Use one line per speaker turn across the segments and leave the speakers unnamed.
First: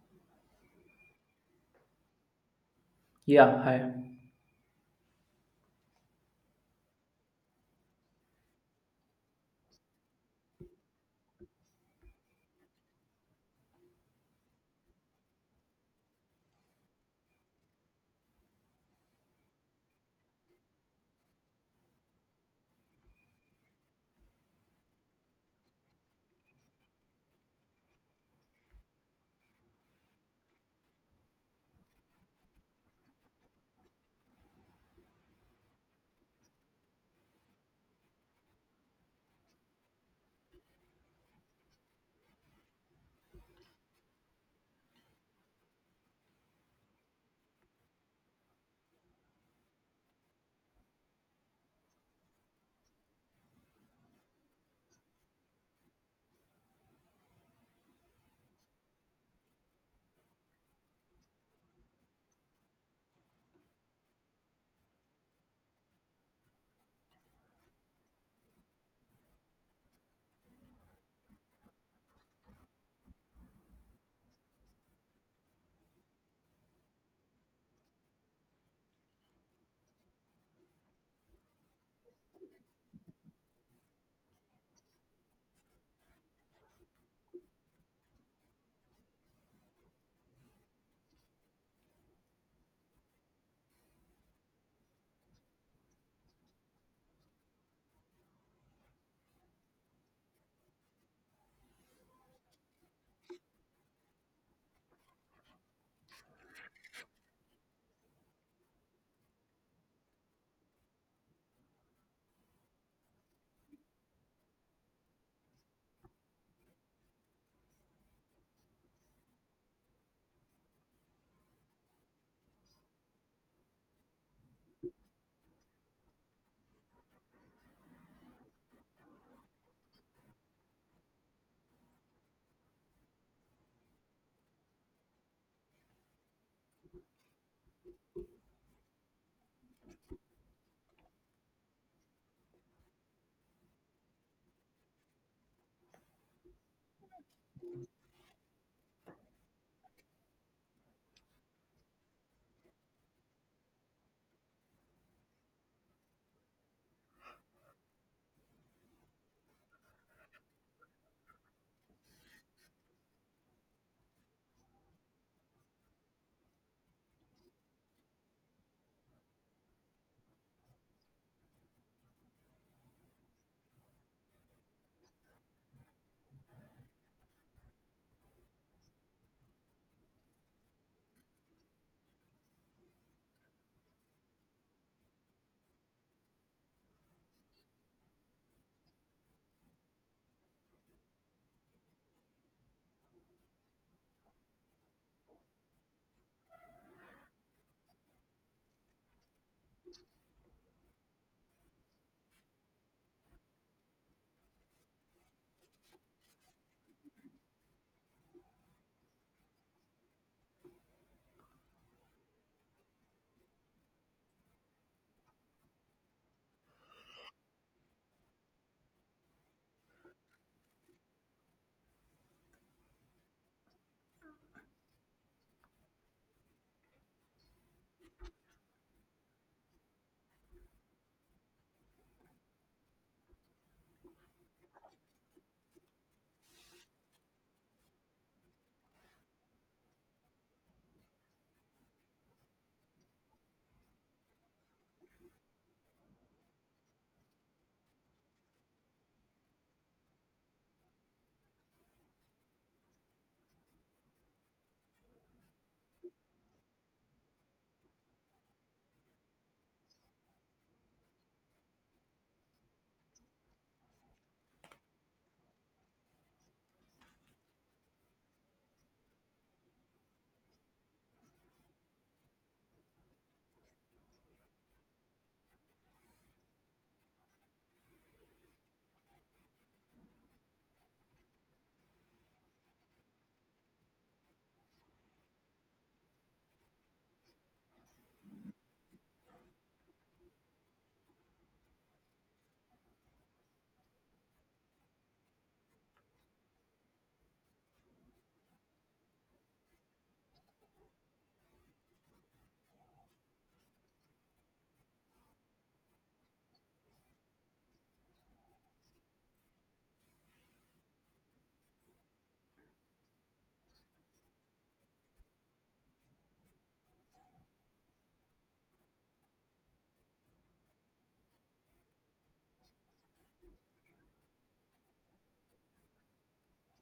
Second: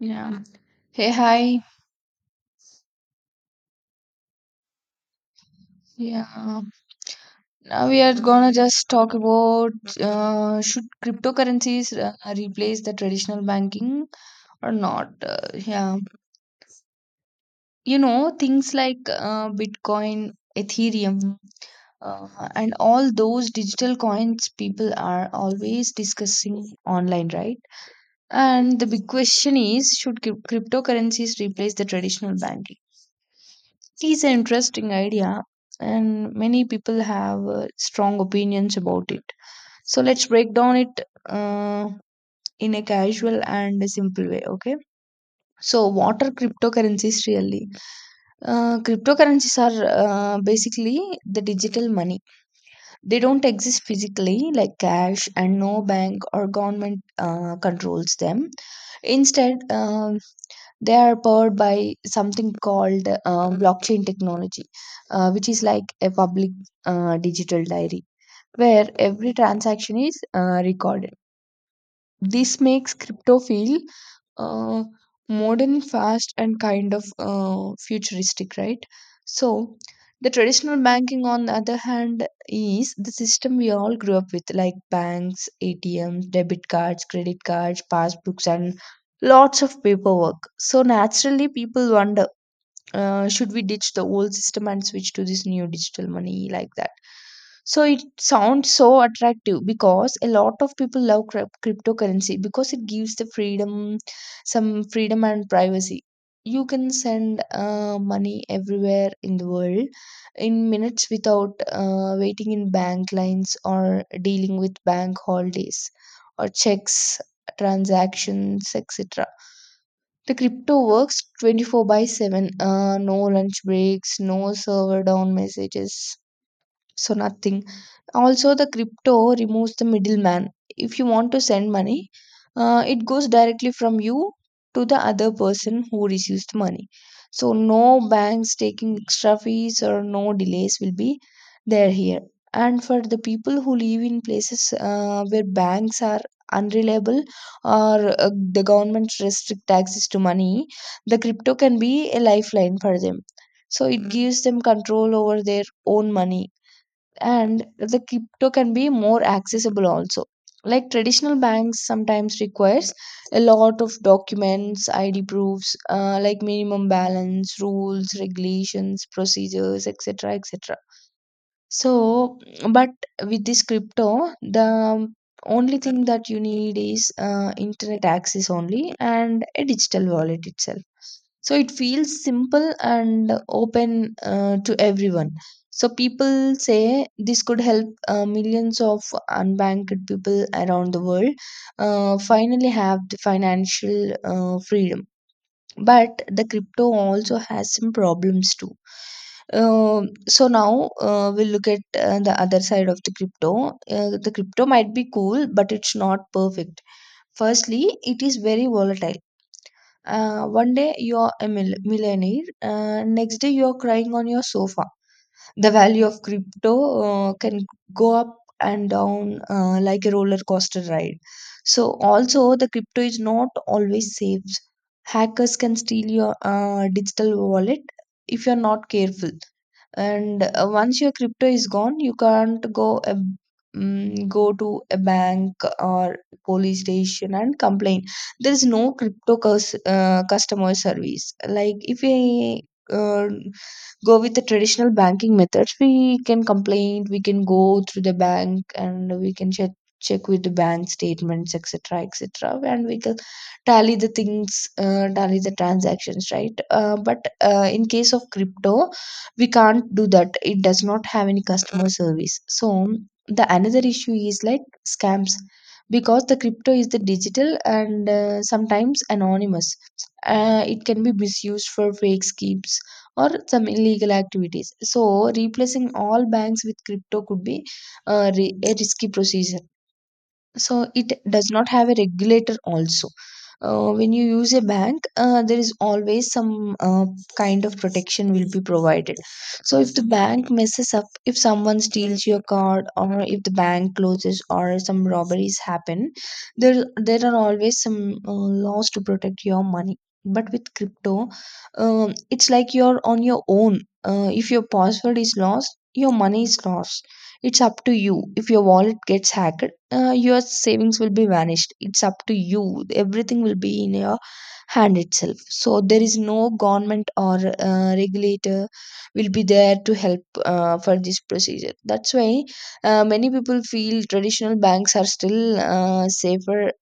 Yeah. Hey, hi.
Yeah, hi.
Yeah. Now we are gonna just talk about, should cryptocurrencies replace the traditional banking or not? Yeah. You know, things like Bitcoin, Ethereum, and all those digital coins people are always discussing online, right? And the big question is, should cryptocurrencies replace the traditional banking? It is an interesting idea, and many people have strong opinions about it. So let's break down it uh, in a casual and a simple way, okay? So, what are cryptocurrencies really? Cryptocurrencies are basically the digital money. They don't exist physically like cash, and no bank or government controls them. Instead, they are powered by something called blockchain technology, which is like a public digital diary where every transaction is recorded. This makes crypto feel uh, modern, fast, and kind of futuristic, right? So, the traditional banking, on the other hand, is the system we all grew up with, like banks, ATMs, debit cards, credit cards, passbooks, and lots of paperwork. So, naturally, people wonder, should we ditch the old system and switch to this new digital money like that? So it sounds so attractive because a lot of people love cryptocurrency because it gives the freedom, some freedom and privacy. You can send money everywhere in the world in minutes without waiting in bank lines or dealing with bank holidays or checks, transactions, etc. The crypto works 24 by 7. No lunch breaks, no server down messages, so nothing. Also, the crypto removes the middleman. If you want to send money, it goes directly from you to the other person who receives the money, so no banks taking extra fees or no delays will be there here. And for the people who live in places where banks are unreliable or the government restrict access to money, the crypto can be a lifeline for them. So it gives them control over their own money. And the crypto can be more accessible also, like traditional banks sometimes requires a lot of documents, id proofs, like minimum balance, rules, regulations, procedures, etc, etc. So, but with this crypto, the only thing that you need is internet access only and a digital wallet itself. So it feels simple and open to everyone. So people say this could help millions of unbanked people around the world finally have the financial freedom. But the crypto also has some problems too. So now we'll look at the other side of the crypto. The crypto might be cool, but it's not perfect. Firstly, it is very volatile. One day you're a millionaire, next day you're crying on your sofa. The value of crypto can go up and down like a roller coaster ride. So also the crypto is not always safe. Hackers can steal your digital wallet if you're not careful. And once your crypto is gone, you can't go a, mm go to a bank or police station and complain. There is no crypto customer service. Like, if we uh, go with the traditional banking methods, we can complain, we can go through the bank, and we can check with the bank statements, etc, etc, and we can tally the things, tally the transactions, right? But in case of crypto, we can't do that. It does not have any customer service. So the another issue is like scams, because the crypto is the digital and sometimes anonymous, it can be misused for fake schemes or some illegal activities. So replacing all banks with crypto could be a risky procedure. So it does not have a regulator also. When you use a bank, there is always some kind of protection will be provided. So if the bank messes up, if someone steals your card, or if the bank closes, or some robberies happen, there are always some laws to protect your money. But with crypto, it's like you're on your own. If your password is lost, your money is lost. It's up to you. If your wallet gets hacked, your savings will be vanished. It's up to you. Everything will be in your hand itself. So there is no government or regulator will be there to help for this procedure. That's why many people feel traditional banks are still safer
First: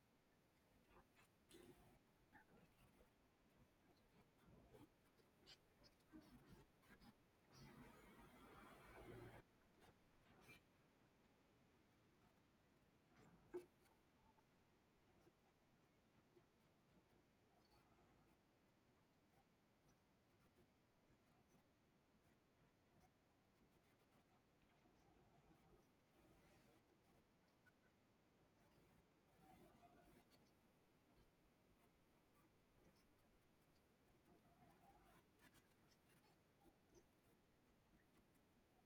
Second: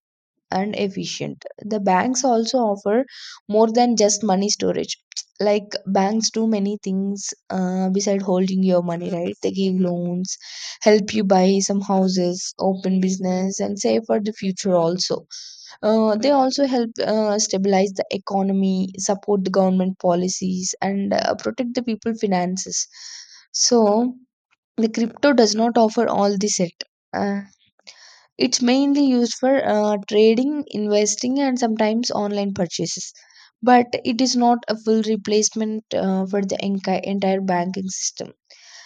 and efficient. The banks also offer more than just money storage. Like, banks do many things beside holding your money, right? They give loans, help you buy some houses, open business, and save for the future also. They also help stabilize the economy, support the government policies, and protect the people finances. So, the crypto does not offer all this yet. Uh, it's mainly used for trading, investing, and sometimes online purchases. But it is not a full replacement for the entire banking system.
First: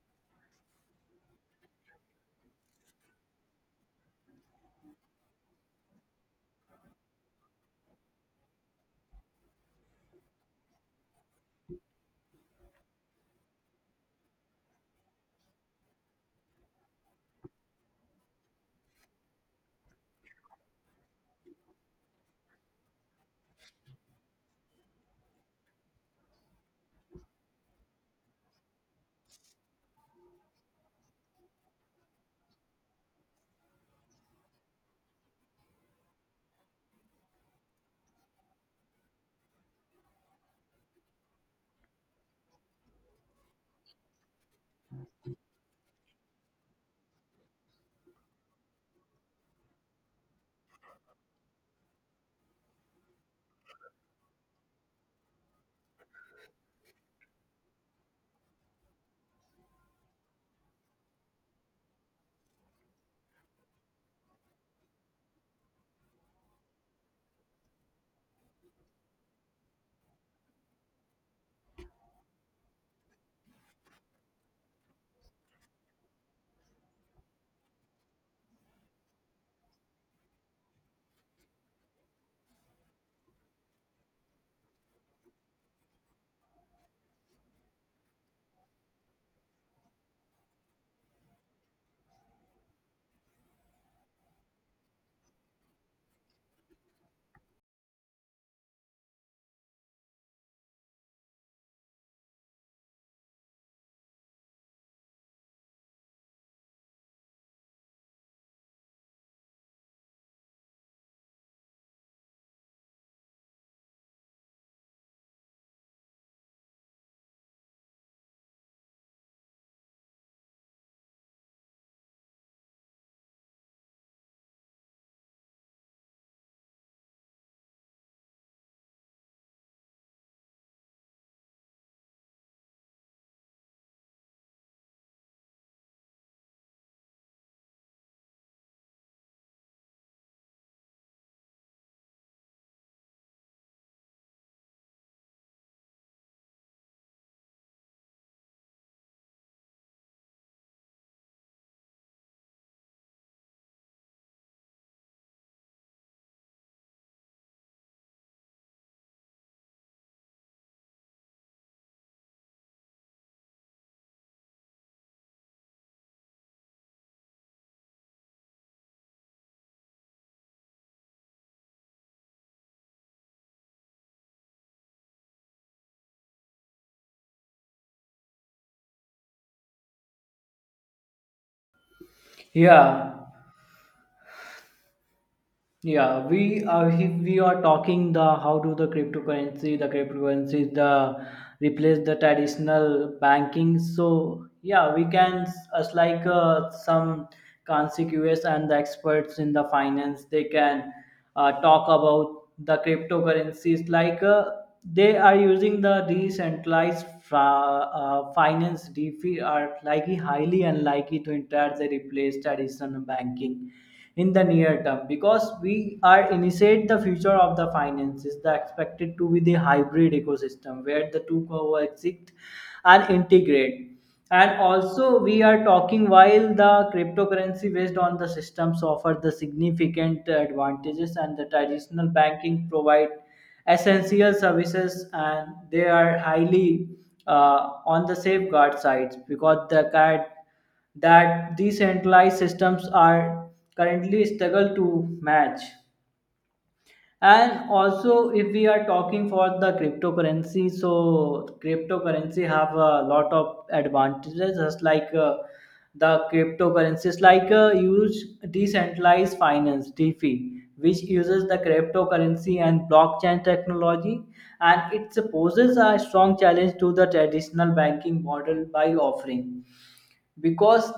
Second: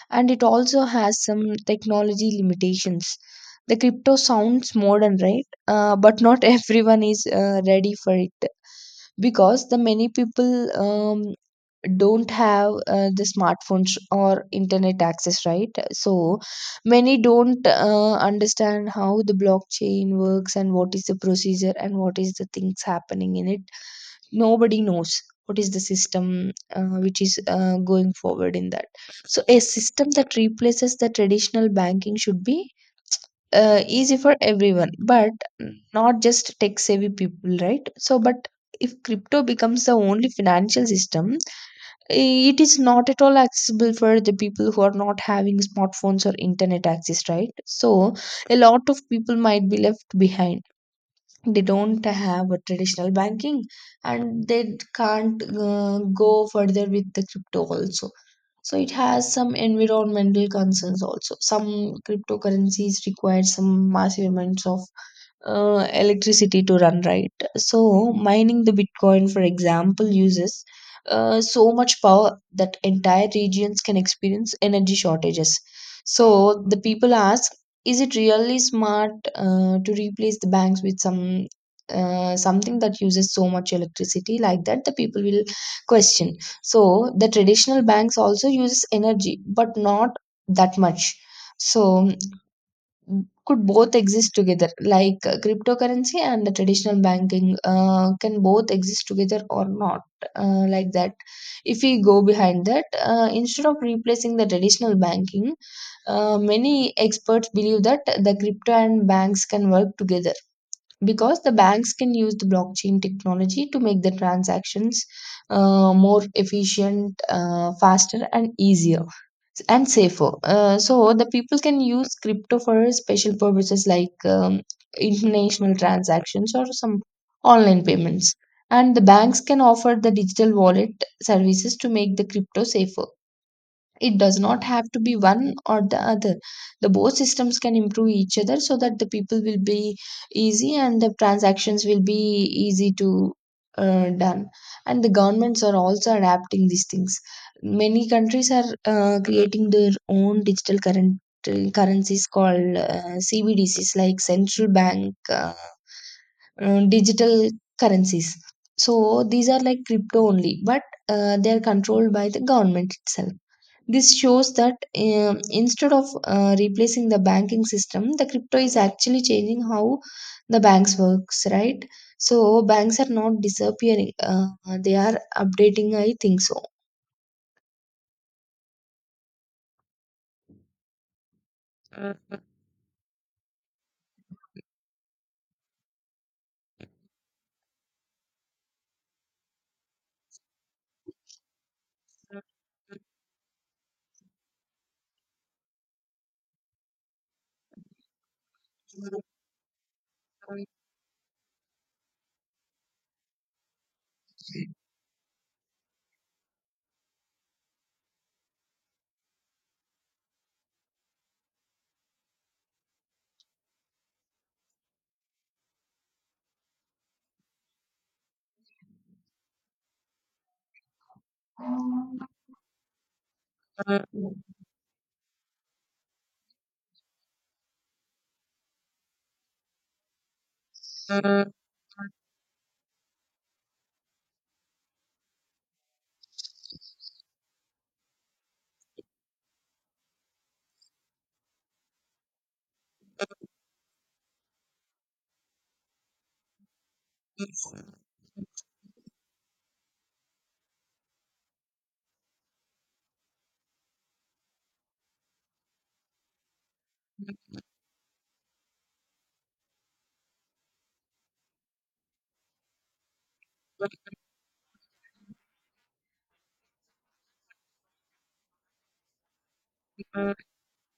And it also has some technology limitations. The crypto sounds modern, right? But not everyone is ready for it, because the many people um, don't have the smartphones or internet access, right? So many don't understand how the blockchain works and what is the procedure and what is the things happening in it. Nobody knows what is the system which is going forward in that. So a system that replaces the traditional banking should be easy for everyone, but not just tech savvy people, right? So, but if crypto becomes the only financial system, it is not at all accessible for the people who are not having smartphones or internet access, right? So a lot of people might be left behind. They don't have a traditional banking, and they can't go further with the crypto also. So it has some environmental concerns also. Some cryptocurrencies require some massive amounts of electricity to run, right? So mining the bitcoin, for example, uses so much power that entire regions can experience energy shortages. So the people ask, is it really smart to replace the banks with some something that uses so much electricity like that? The people will question. So the traditional banks also uses energy, but not that much. So, could both exist together, like cryptocurrency and the traditional banking can both exist together or not, like that? If we go behind that, instead of replacing the traditional banking, many experts believe that the crypto and banks can work together, because the banks can use the blockchain technology to make the transactions more efficient, faster, and easier and safer. So the people can use crypto for special purposes like international transactions or some online payments. And the banks can offer the digital wallet services to make the crypto safer. It does not have to be one or the other. The both systems can improve each other so that the people will be easy and the transactions will be easy to done. And the governments are also adapting these things. Many countries are creating their own digital current currencies called CBDCs, like central bank digital currencies. So these are like crypto only, but they are controlled by the government itself. This shows that, instead of replacing the banking system, the crypto is actually changing how the banks works, right? So banks are not disappearing; they are updating, I think so.
Yeah, yeah. We are if we are talking the how do the cryptocurrency the replace the traditional banking. So yeah, we can us like some consequence and the experts in the finance they can talk about the cryptocurrencies like they are using the decentralized finance DeFi are likely highly unlikely to entirely replace traditional banking in the near term because we are initiate the future of the finances the expected to be the hybrid ecosystem where the two coexist and integrate. And also we are talking while the cryptocurrency based on the systems offer the significant advantages and the traditional banking provide essential services and they are highly uh, on the safeguard sides because the cat that decentralized systems are currently struggle to match. And also if we are talking for the cryptocurrency, so cryptocurrency have a lot of advantages just like the cryptocurrencies like use decentralized finance DeFi which uses the cryptocurrency and blockchain technology and it poses a strong challenge to the traditional banking model by offering because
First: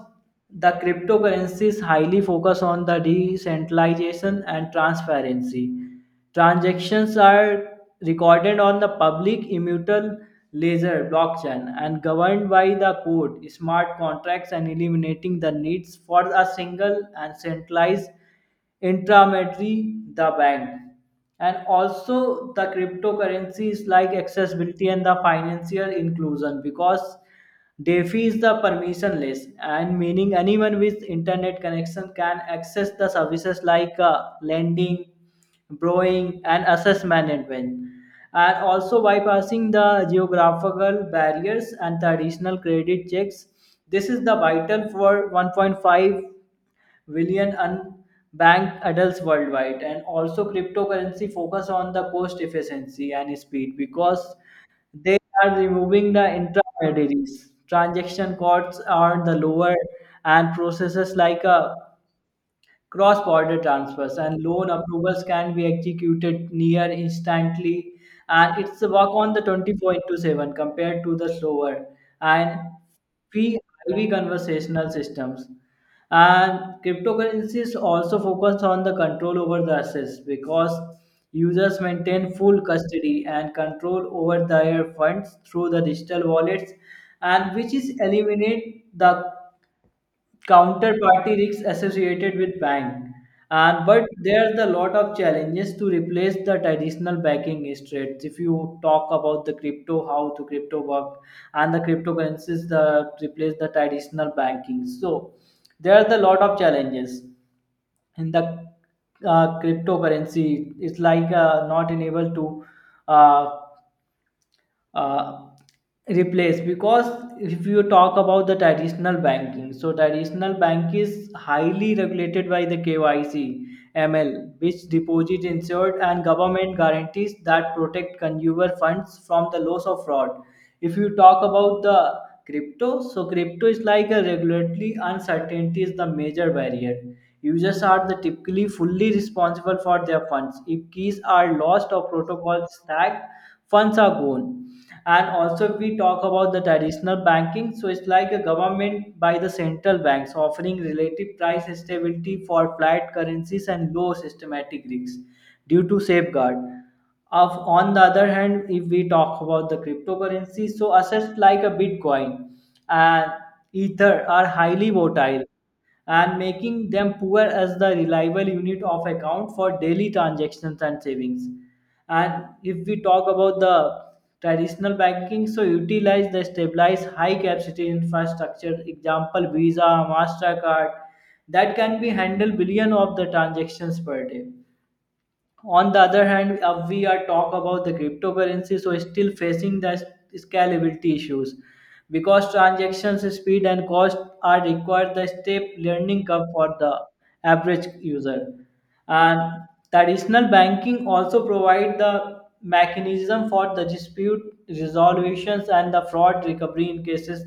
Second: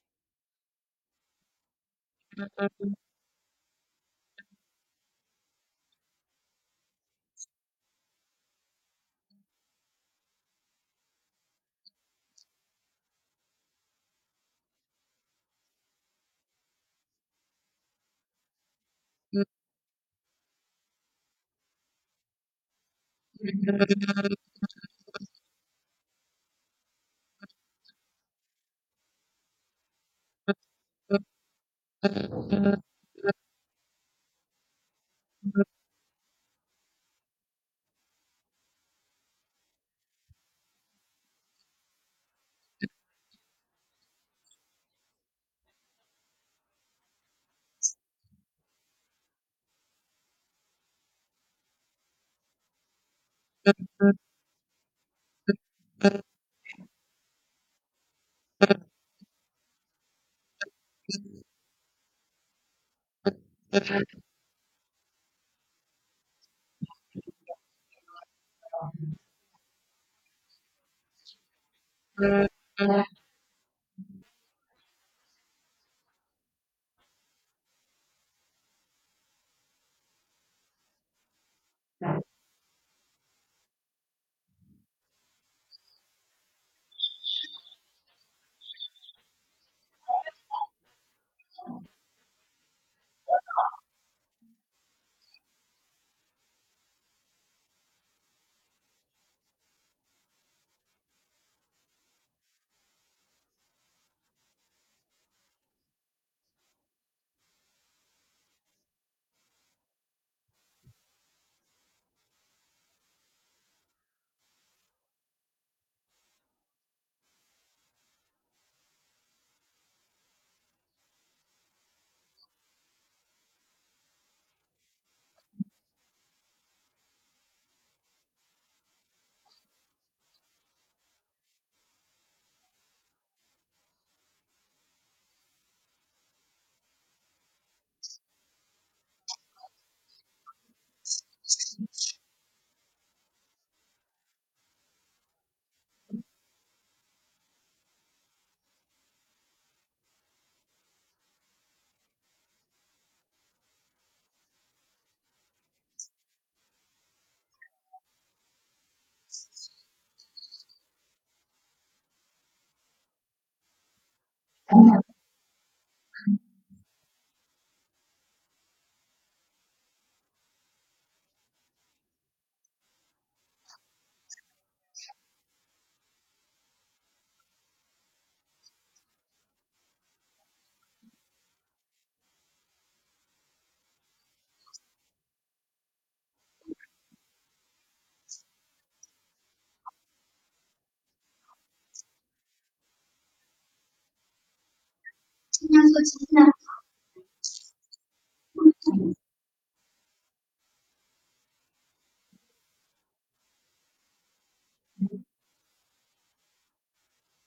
the cryptocurrencies highly focus on the decentralization and transparency. Transactions are recorded on the public immutable ledger blockchain and governed by the code, smart contracts, and eliminating the needs for a single and centralized intermediary, the bank. And also the cryptocurrencies like accessibility and the financial inclusion because DeFi is the permissionless, and meaning anyone with internet connection can access the services like lending, borrowing, and asset management, and also bypassing the geographical barriers and traditional credit checks. This is the vital for 1.5 billion unbanked adults worldwide, and also cryptocurrency focus on the cost efficiency and speed because they are removing the intermediaries. Transaction costs are the lower and processes like a cross-border transfers and loan approvals can be executed near instantly, and it's a work on the 24 into 7 compared to the slower and fee heavy conversational systems. And cryptocurrencies also focus on the control over the assets because users maintain full custody and control over their funds through the digital wallets and which is eliminate the counterparty risks associated with bank. And but there's a lot of challenges to replace the traditional banking instruments. If you talk about the crypto how to crypto work and the cryptocurrencies the replace the traditional banking, so there's a lot of challenges in the cryptocurrency. It's like not enabled to uh, uh, replace because if you talk about the traditional banking, so traditional bank is highly regulated by the KYC ML which deposit insured and government guarantees that protect consumer funds from the loss of fraud. If you talk about the crypto, so crypto is like a regulatory uncertainty is the major barrier. Users are the typically fully responsible for their funds. If keys are lost or protocols stacked, funds are gone. And also if we talk about the traditional banking, so it's like a government by the central banks offering relative price stability for flat currencies and low systematic risks due to safeguard of. On the other hand, if we talk about the cryptocurrency, so assets like a bitcoin and ether are highly volatile and making them poor as the reliable unit of account for daily transactions and savings. And if we talk about the traditional banking, so utilize the stabilized high capacity infrastructure, example Visa, MasterCard, that can be handle billion of the transactions per day. On the other hand, we are talk about the cryptocurrency, so it's still facing the scalability issues because transactions speed and cost are required the step learning curve for the average user. And traditional banking also provide the mechanism for the dispute resolutions and the fraud recovery in cases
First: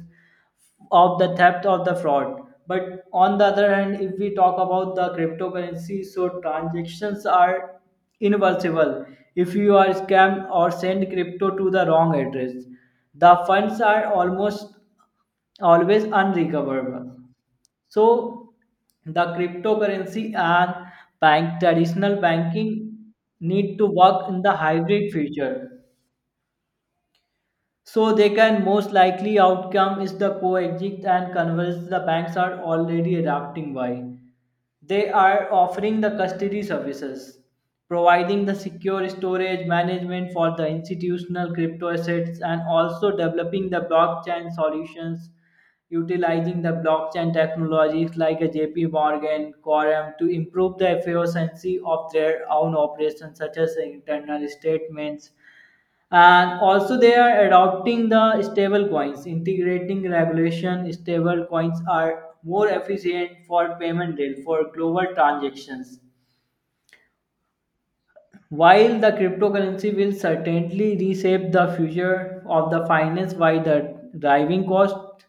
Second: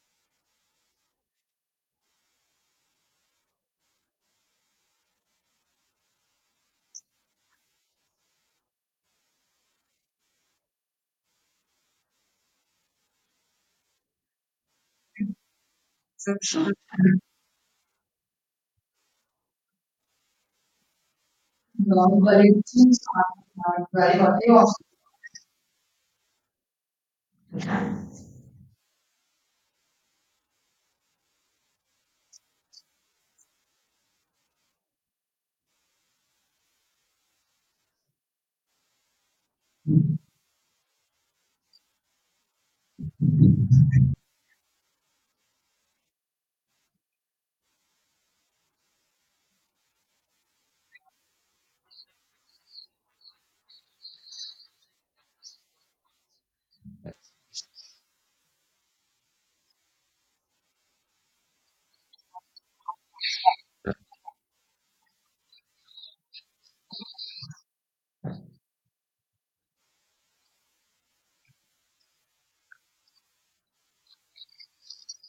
of the theft of the fraud. But on the other hand, if we talk about the cryptocurrency, so transactions are irreversible. If you are scammed or send crypto to the wrong address, the funds are almost always unrecoverable. So the cryptocurrency and bank traditional banking need to work in the hybrid future. So they can most likely outcome is the coexist and converse. The banks are already adapting why. They are offering the custody services, providing the secure storage management for the institutional crypto assets and also developing the blockchain solutions utilizing the blockchain technologies like a JP Morgan, Quorum to improve the efficiency of their own operations, such as internal statements. And also, they are adopting the stable coins, integrating regulation. Stable coins are more efficient for payment rail for global transactions. While the cryptocurrency will certainly reshape the future of the finance by the driving cost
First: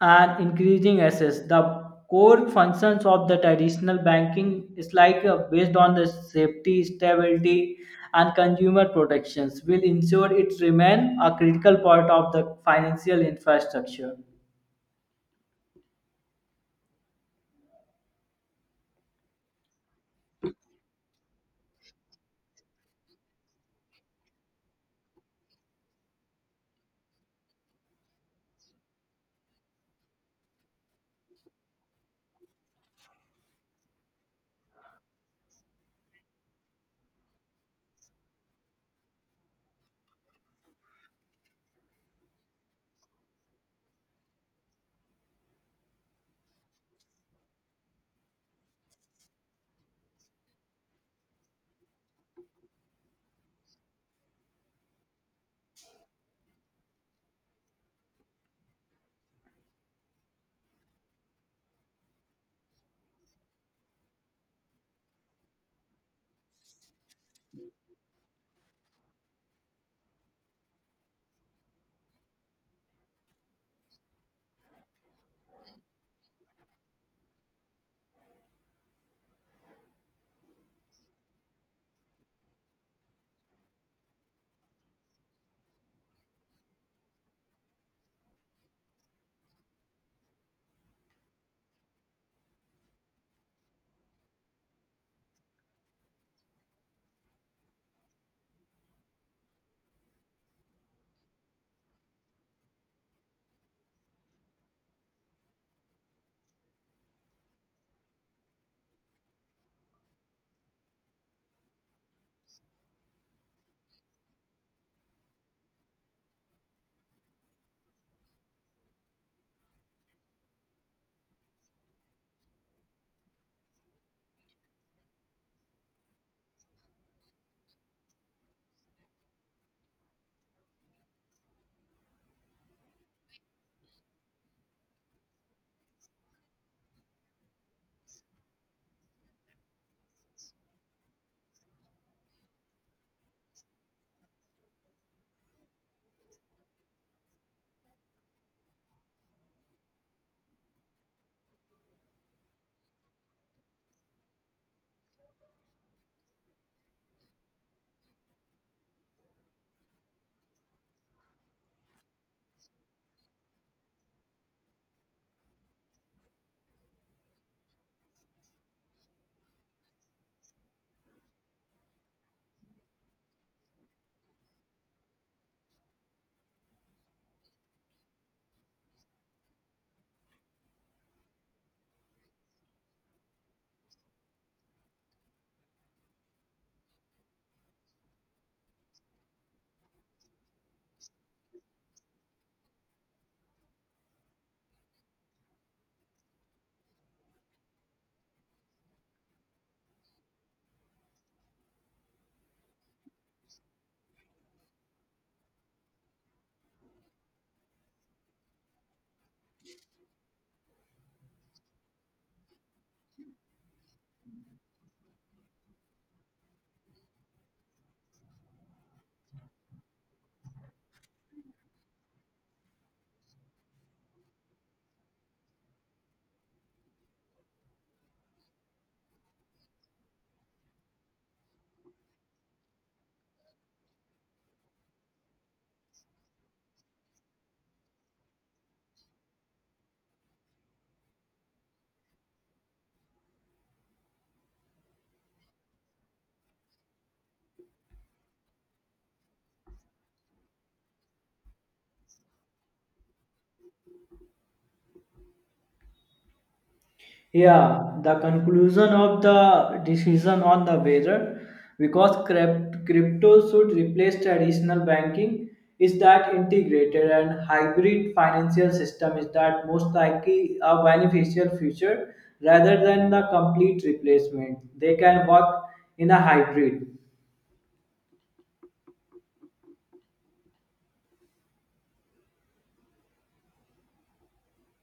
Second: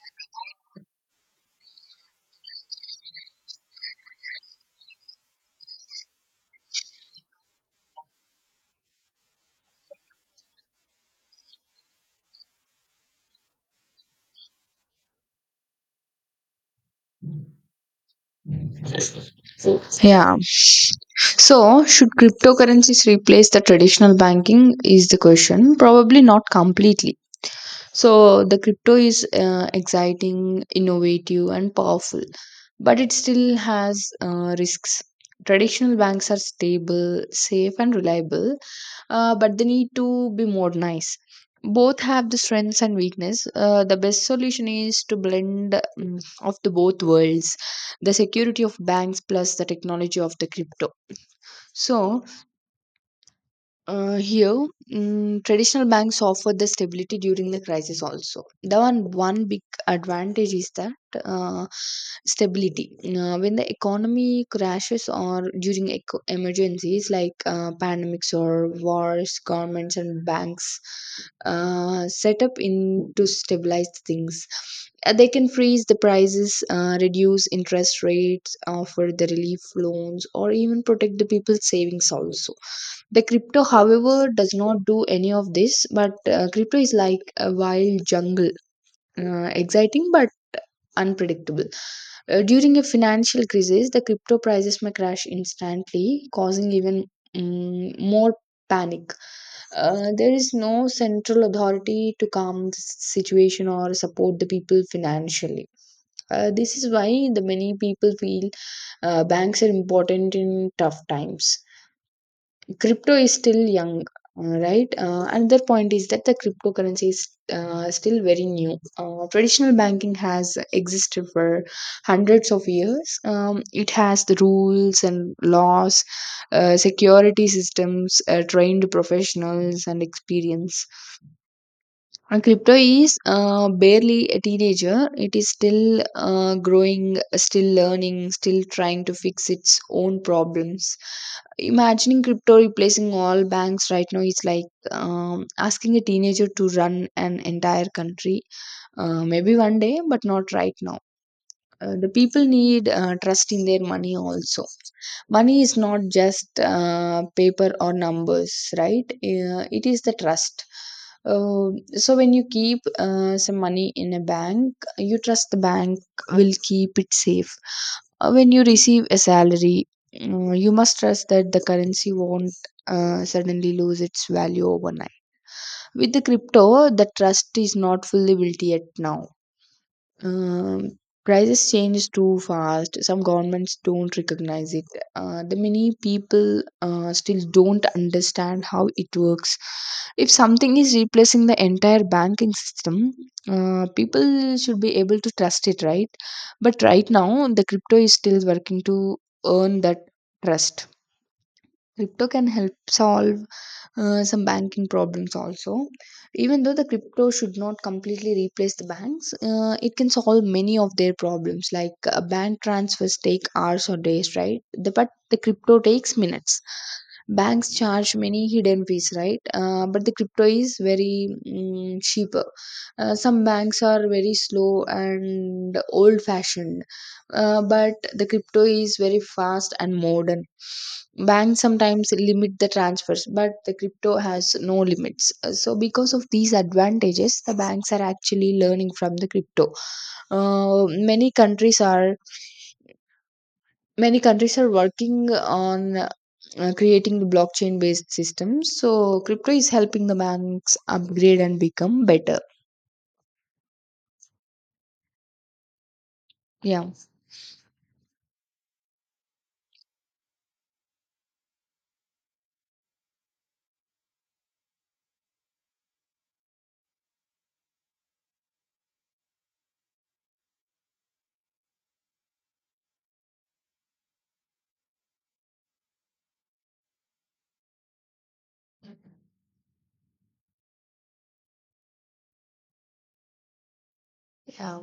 and increasing access, the core functions of the traditional banking is like based on the safety, stability, and consumer protections will ensure it remain a critical part of the financial infrastructure.
Yeah. So, should cryptocurrencies replace the traditional banking? Is the question. Probably not completely. So, the crypto is exciting, innovative, and powerful, but it still has risks. Traditional banks are stable, safe, and reliable, but they need to be more nice. Both have the strengths and weakness. The best solution is to blend, of the both worlds, the security of banks plus the technology of the crypto. So here, traditional banks offer the stability during the crisis also. The one big advantage is that uh, stability. When the economy crashes or during emergencies like pandemics or wars, governments and banks set up in to stabilize things. They can freeze the prices, reduce interest rates, offer the relief loans, or even protect the people's savings also. The crypto, however, does not do any of this. But crypto is like a wild jungle, exciting but unpredictable. During a financial crisis, the crypto prices may crash instantly, causing even more panic. There is no central authority to calm the situation or support the people financially. This is why the many people feel banks are important in tough times. Crypto is still young, right? Another point is that the cryptocurrency is still very new. Traditional banking has existed for hundreds of years. It has the rules and laws, security systems, trained professionals, and experience. And crypto is barely a teenager. It is still growing, still learning, still trying to fix its own problems. Imagining crypto replacing all banks right now is like asking a teenager to run an entire country. Maybe one day, but not right now. The people need trust in their money also. Money is not just paper or numbers, right? It is the trust. Uh, so when you keep some money in a bank, you trust the bank will keep it safe. When you receive a salary, you must trust that the currency won't suddenly lose its value overnight. With the crypto, the trust is not fully built yet now. um, Prices change too fast. Some governments don't recognize it. The many people still don't understand how it works. If something is replacing the entire banking system, people should be able to trust it, right? But right now, the crypto is still working to earn that trust. Crypto can help solve some banking problems also. Even though the crypto should not completely replace the banks, it can solve many of their problems, like bank transfers take hours or days, right? But the crypto takes minutes. Banks charge many hidden fees, right? But the crypto is very cheaper. Some banks are very slow and old fashioned, but the crypto is very fast and modern. Banks sometimes limit the transfers, but the crypto has no limits. So because of these advantages, the banks are actually learning from the crypto. Uh, many countries are Many countries are working on creating the blockchain based systems. So, crypto is helping the banks upgrade and become better. Yeah.
Yeah, the conclusion of the decision on the whether because crypto should replace traditional banking is that integrated and hybrid financial system is that most likely a beneficial future rather than the complete replacement. They can work in a hybrid.
Yeah.